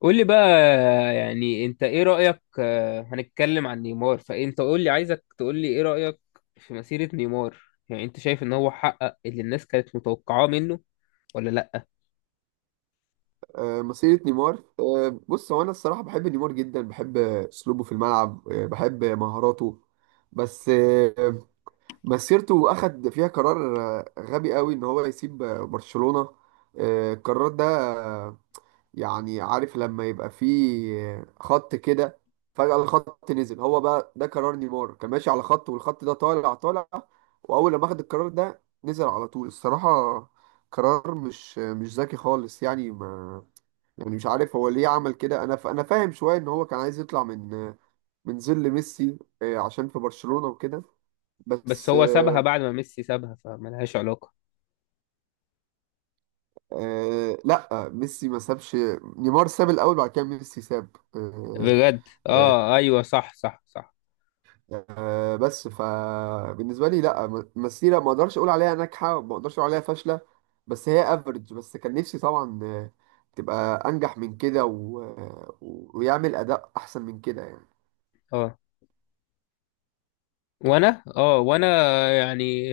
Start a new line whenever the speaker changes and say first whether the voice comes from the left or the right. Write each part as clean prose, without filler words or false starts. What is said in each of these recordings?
left: قول لي بقى. يعني انت ايه رأيك، هنتكلم عن نيمار، فانت قول لي، عايزك تقول لي ايه رأيك في مسيرة نيمار. يعني انت شايف ان هو حقق اللي الناس كانت متوقعاه منه ولا لا؟
right: مسيرة نيمار. بص، هو أنا الصراحة بحب نيمار جدا، بحب أسلوبه في الملعب، بحب مهاراته. بس آه، مسيرته أخد فيها قرار غبي قوي إن هو يسيب برشلونة. القرار ده، آه، يعني عارف لما يبقى فيه خط كده فجأة الخط نزل، هو بقى ده قرار نيمار، كان ماشي على خط والخط ده طالع طالع، وأول لما أخد القرار ده نزل على طول الصراحة. قرار مش ذكي خالص، يعني ما، يعني مش عارف هو ليه عمل كده. انا فاهم شويه ان هو كان عايز يطلع من من ظل ميسي عشان في برشلونه وكده.
left: بس
right: بس
left: هو سابها
right: آه،
left: بعد ما ميسي سابها فملهاش علاقة.
right: لا، ميسي ما سابش، نيمار ساب الاول، بعد كده ميسي ساب.
left: بجد؟
right: آه،
left: اه، ايوه، صح، صح، صح.
right: بس فبالنسبه لي، لا، مسيره ما اقدرش اقول عليها ناجحه، ما اقدرش اقول عليها فاشله، بس هي افريج. بس كان نفسي طبعا تبقى انجح من كده و... آه، ويعمل اداء احسن من كده.
left: اه اه وانا يعني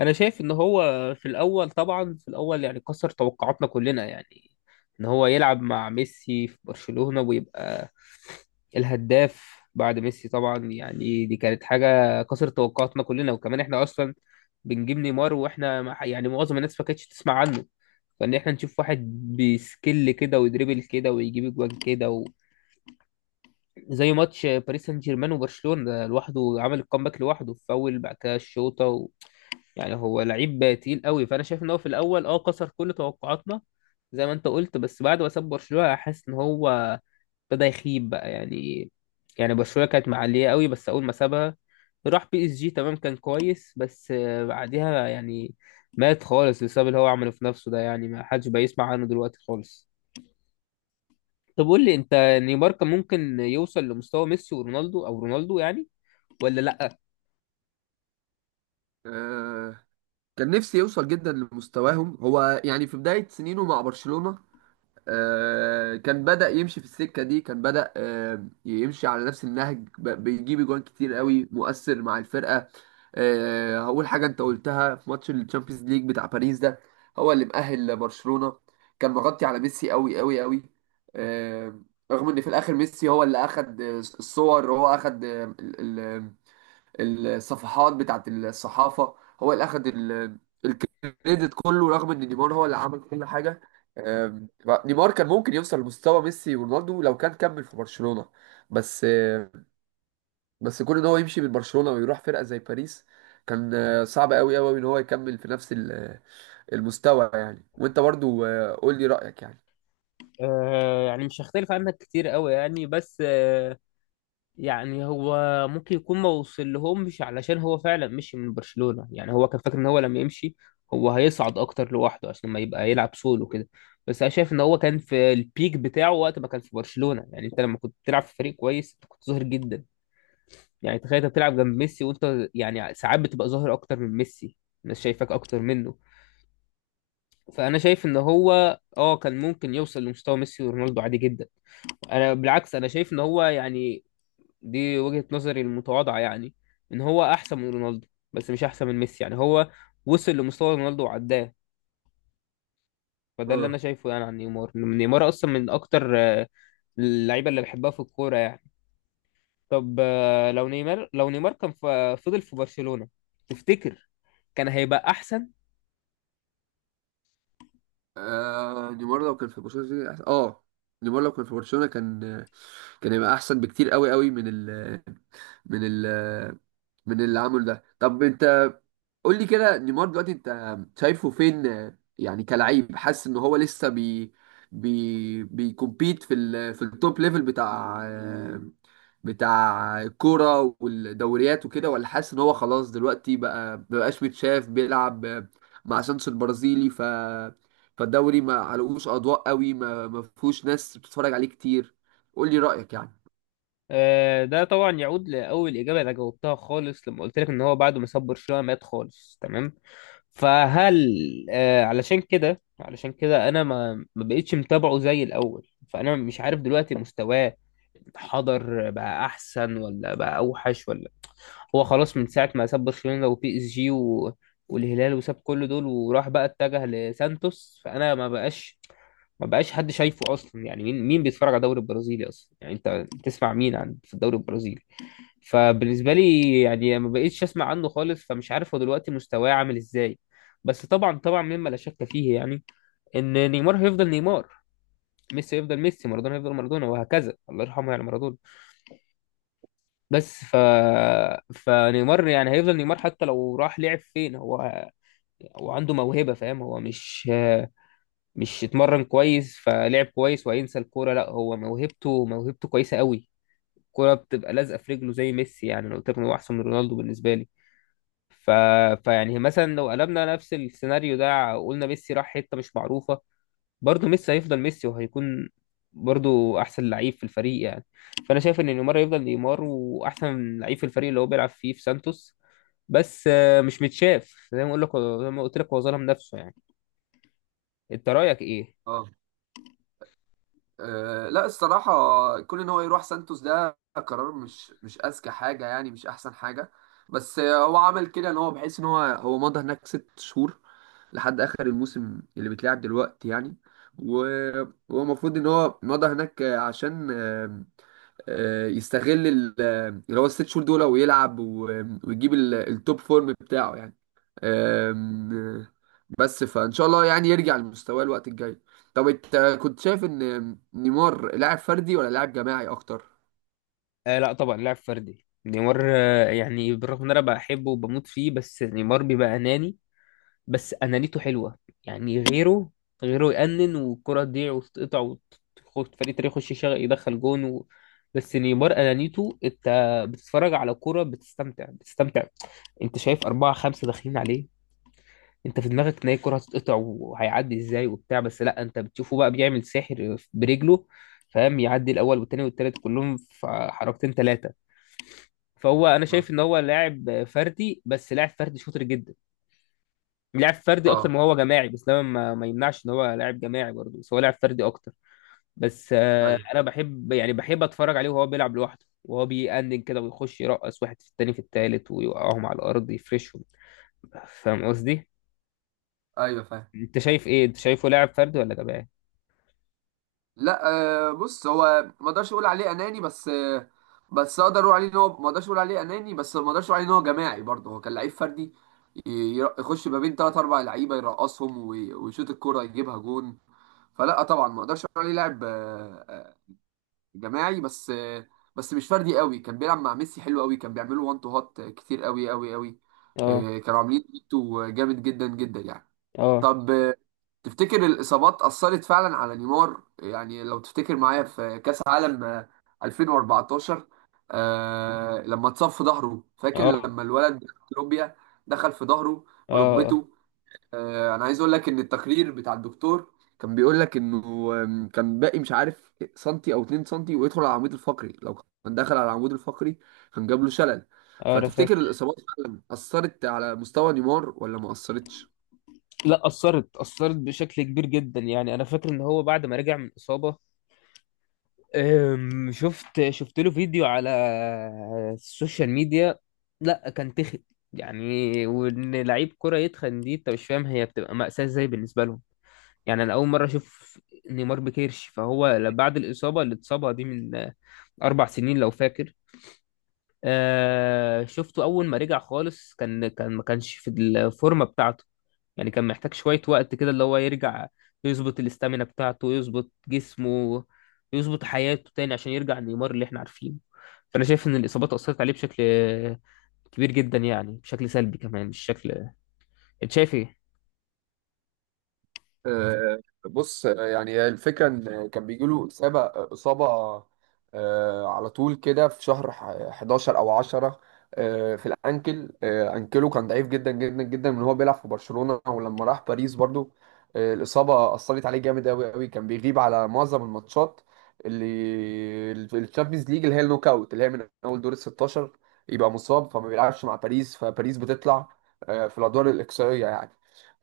left: انا شايف ان هو في الاول، طبعا في الاول يعني كسر توقعاتنا كلنا. يعني ان هو يلعب مع ميسي في برشلونة ويبقى الهداف بعد ميسي طبعا. يعني دي كانت حاجة كسرت توقعاتنا كلنا، وكمان احنا اصلا بنجيب نيمار واحنا يعني معظم الناس ما كانتش تسمع عنه، فان احنا نشوف واحد بسكيل كده ويدريبل كده ويجيب اجوان كده، زي ماتش باريس سان جيرمان وبرشلونة، ده لوحده عمل الكومباك لوحده، فاول بعد كده الشوطة يعني هو لعيب تقيل قوي. فأنا شايف إن هو في الأول كسر كل توقعاتنا زي ما أنت قلت. بس بعد ما ساب برشلونة، حاسس إن هو ابتدى يخيب بقى، يعني. يعني برشلونة كانت معلية قوي، بس أول ما سابها راح بي اس جي، تمام، كان كويس، بس بعديها يعني مات خالص بسبب اللي هو عمله في نفسه ده، يعني ما حدش بقى يسمع عنه دلوقتي خالص. طب قول لي انت، نيمار كان ممكن يوصل لمستوى ميسي ورونالدو، او رونالدو يعني، ولا لا؟
right: يعني كان نفسي يوصل جدا لمستواهم، هو يعني في بداية سنينه مع برشلونة كان بدأ يمشي في السكة دي، كان بدأ يمشي على نفس النهج، بيجيب جوان كتير قوي، مؤثر مع الفرقة. هقول حاجة انت قلتها، في ماتش الشامبيونز ليج بتاع باريس ده، هو اللي مأهل برشلونة، كان مغطي على ميسي قوي قوي قوي. آه، رغم ان في الاخر ميسي هو اللي اخد الصور، هو اخد الصفحات بتاعت الصحافة، هو اللي أخد الكريدت كله، رغم إن نيمار هو اللي عمل كل حاجة. آم، نيمار كان ممكن يوصل لمستوى ميسي ورونالدو لو كان كمل في برشلونة. بس آه، بس كون إن هو يمشي من برشلونة ويروح فرقة زي باريس كان صعب أوي أوي إن هو يكمل في نفس المستوى يعني. وأنت برضو قول لي رأيك يعني.
left: آه، يعني مش هختلف عنك كتير قوي، يعني، بس يعني هو ممكن يكون ما وصل لهمش علشان هو فعلا مشي من برشلونة. يعني هو كان فاكر ان هو لما يمشي، هو هيصعد اكتر لوحده، عشان ما يبقى يلعب سولو كده. بس انا شايف ان هو كان في البيك بتاعه وقت ما كان في برشلونة. يعني انت لما كنت بتلعب في فريق كويس، انت كنت ظاهر جدا. يعني تخيل انت بتلعب جنب ميسي، وانت يعني ساعات بتبقى ظاهر اكتر من ميسي، الناس شايفاك اكتر منه. فانا شايف ان هو كان ممكن يوصل لمستوى ميسي ورونالدو عادي جدا. انا بالعكس، انا شايف ان هو، يعني دي وجهة نظري المتواضعة، يعني ان هو احسن من رونالدو بس مش احسن من ميسي. يعني هو وصل لمستوى رونالدو وعداه. فده اللي انا
right: اه.
left: شايفه يعني عن نيمار، إن نيمار اصلا من اكتر اللعيبة اللي بحبها في الكورة يعني. طب، لو نيمار كان فضل في برشلونة، تفتكر كان هيبقى احسن؟
right: نيمار لو كان في برشلونة نيمار لو كان في برشلونة كان، كان هيبقى احسن بكتير قوي قوي من ال من ال من اللي عمله ده. طب انت قول لي كده، نيمار دلوقتي انت شايفه فين؟ يعني كلاعب، حاسس ان هو لسه بي بيكومبيت في ال في التوب ليفل بتاع بتاع الكوره والدوريات وكده، ولا حاسس ان هو خلاص دلوقتي بقى ما بقاش متشاف؟ بيلعب مع سانشو البرازيلي فالدوري، ما علقوش اضواء قوي، ما فيهوش ناس بتتفرج عليه كتير. قول لي رايك يعني.
left: ده طبعا يعود لأول إجابة أنا جاوبتها خالص لما قلت لك إن هو بعد ما ساب برشلونة مات خالص، تمام. فهل، علشان كده، علشان كده أنا ما بقتش متابعه زي الأول، فأنا مش عارف دلوقتي مستواه حضر بقى أحسن ولا بقى أوحش ولا. هو خلاص من ساعة ما ساب برشلونة وبي اس جي والهلال، وساب كل دول، وراح بقى اتجه لسانتوس. فأنا ما بقاش حد شايفه أصلا. يعني مين مين بيتفرج على الدوري البرازيلي أصلا؟ يعني أنت بتسمع مين عن في الدوري البرازيلي؟ فبالنسبة لي يعني ما بقيتش أسمع عنه خالص، فمش عارف هو دلوقتي مستواه عامل إزاي. بس طبعا، طبعا مما لا شك فيه، يعني إن نيمار هيفضل نيمار، ميسي هيفضل ميسي، مارادونا هيفضل مارادونا، وهكذا. الله يرحمه يعني مارادونا. بس فنيمار يعني هيفضل نيمار حتى لو راح لعب فين. هو عنده موهبة، فاهم؟ هو مش اتمرن كويس فلعب كويس وهينسى الكورة، لا. هو موهبته، موهبته كويسة قوي، الكورة بتبقى لازقة في رجله زي ميسي. يعني انا قلت لك إن هو احسن من رونالدو بالنسبة لي، ف... فيعني مثلا لو قلبنا نفس السيناريو ده، قلنا ميسي راح حتة مش معروفة، برضه ميسي هيفضل ميسي وهيكون برضه احسن لعيب في الفريق يعني. فانا شايف ان نيمار يفضل نيمار، واحسن لعيب في الفريق اللي هو بيلعب فيه في سانتوس، بس مش متشاف زي ما اقول لك، زي ما قلت لك، هو ظلم نفسه يعني. انت رايك ايه؟
right: اه. أه لا الصراحة، كون ان هو يروح سانتوس ده قرار مش اذكى حاجة يعني، مش احسن حاجة. بس آه، هو عمل كده ان هو، بحيث ان هو، هو مضى هناك ست شهور لحد اخر الموسم اللي بيتلعب دلوقتي يعني. و- وهو المفروض ان هو مضى هناك عشان يستغل اللي هو الست شهور دول، ويلعب ويجيب التوب فورم بتاعه يعني. آم، آه، بس فان شاء الله يعني يرجع لمستواه الوقت الجاي. طب انت كنت شايف ان نيمار لاعب فردي ولا لاعب جماعي اكتر؟
left: آه، لا طبعا لاعب فردي نيمار. يعني بالرغم ان انا بحبه وبموت فيه، بس نيمار بيبقى اناني، بس انانيته حلوه. يعني غيره، غيره يأنن والكرة تضيع وتتقطع وتخش فريق تاني، يخش يشغل يدخل جون بس نيمار انانيته، انت بتتفرج على كرة بتستمتع، بتستمتع. انت شايف أربعة خمسة داخلين عليه، انت في دماغك ان هي الكرة هتتقطع وهيعدي ازاي وبتاع. بس لا، انت بتشوفه بقى بيعمل ساحر برجله، فاهم؟ يعدي الاول والتاني والتالت كلهم في حركتين تلاتة. فهو انا
right: اه.
left: شايف ان هو لاعب فردي، بس لاعب فردي شاطر جدا. لعب فردي اكتر
right: آه،
left: ما هو جماعي. بس ده ما يمنعش ان هو لاعب جماعي برضه، بس هو لاعب فردي اكتر. بس
right: ايوه،
left: انا بحب يعني بحب اتفرج عليه وهو بيلعب لوحده وهو بيأنن كده ويخش يرقص واحد في التاني في التالت ويوقعهم على الارض، يفرشهم. فاهم قصدي؟
right: ايوه فاهم.
left: انت شايف ايه، انت شايفه لاعب فردي ولا جماعي؟
right: لا، بص، هو ما اقدرش اقول عليه اناني، بس اقدر اقول عليه ان هو، ما اقدرش اقول عليه اناني بس ما اقدرش اقول عليه ان هو جماعي برضه. هو كان لعيب فردي، يخش ما بين ثلاث اربع لعيبه يرقصهم، ويشوط الكوره يجيبها جون. فلا طبعا، ما اقدرش اقول عليه لاعب جماعي، بس بس مش فردي قوي. كان بيلعب مع ميسي حلو قوي، كان بيعملوا وان تو هات كتير قوي قوي قوي.
left: اه،
right: كانوا عاملين بيتو جامد جدا جدا يعني.
left: اه،
right: طب تفتكر الإصابات أثرت فعلا على نيمار؟ يعني لو تفتكر معايا في كأس عالم 2014، آه لما اتصاب في ظهره، فاكر
left: اه،
right: لما الولد كولومبيا دخل في ظهره
left: اه، اه.
right: بركبته؟ انا عايز اقول لك ان التقرير بتاع الدكتور كان بيقول لك انه، كان باقي مش عارف سنتي او 2 سنتي ويدخل على العمود الفقري، لو كان دخل على العمود الفقري كان جاب له شلل.
left: انا
right: فتفتكر
left: فاكر.
right: الاصابات فعلا اثرت على مستوى نيمار ولا ما اثرتش؟
left: لا، اثرت، اثرت بشكل كبير جدا. يعني انا فاكر ان هو بعد ما رجع من اصابه، شفت له فيديو على السوشيال ميديا، لا كان تخن. يعني وان لعيب كرة يتخن دي، انت مش فاهم هي بتبقى مأساة ازاي بالنسبة لهم. يعني انا اول مرة اشوف نيمار بكيرش. فهو بعد الإصابة اللي اتصابها دي من 4 سنين لو فاكر، شفته اول ما رجع خالص، كان كان ما كانش في الفورمة بتاعته. يعني كان محتاج شوية وقت كده اللي هو يرجع، يظبط الاستامينا بتاعته، يظبط جسمه، يظبط حياته تاني، عشان يرجع نيمار اللي احنا عارفينه. فأنا شايف إن الإصابات أثرت عليه بشكل كبير جدا، يعني بشكل سلبي كمان مش شكل. أنت شايف إيه؟
right: آه، بص، يعني هي الفكرة إن كان بيجي له إصابة على طول كده في شهر 11 أو 10. في الأنكل، أنكله كان ضعيف جدا جدا جدا من هو بيلعب في برشلونة، ولما راح باريس برضو الإصابة أثرت عليه جامد أوي أوي، كان بيغيب على معظم الماتشات اللي الشامبيونز ليج، اللي هي النوك أوت، اللي هي من أول دور ال 16 يبقى مصاب فما بيلعبش مع باريس، فباريس بتطلع في الأدوار الإقصائية يعني.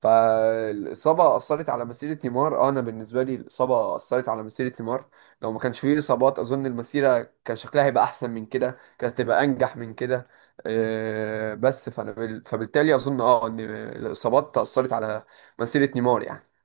right: فالإصابة أثرت على مسيرة نيمار. أنا بالنسبة لي الإصابة أثرت على مسيرة نيمار، لو ما كانش فيه إصابات أظن المسيرة كان شكلها هيبقى أحسن من كده، كانت هتبقى أنجح من كده. بس فبالتالي أظن أه إن الإصابات أثرت على مسيرة نيمار يعني.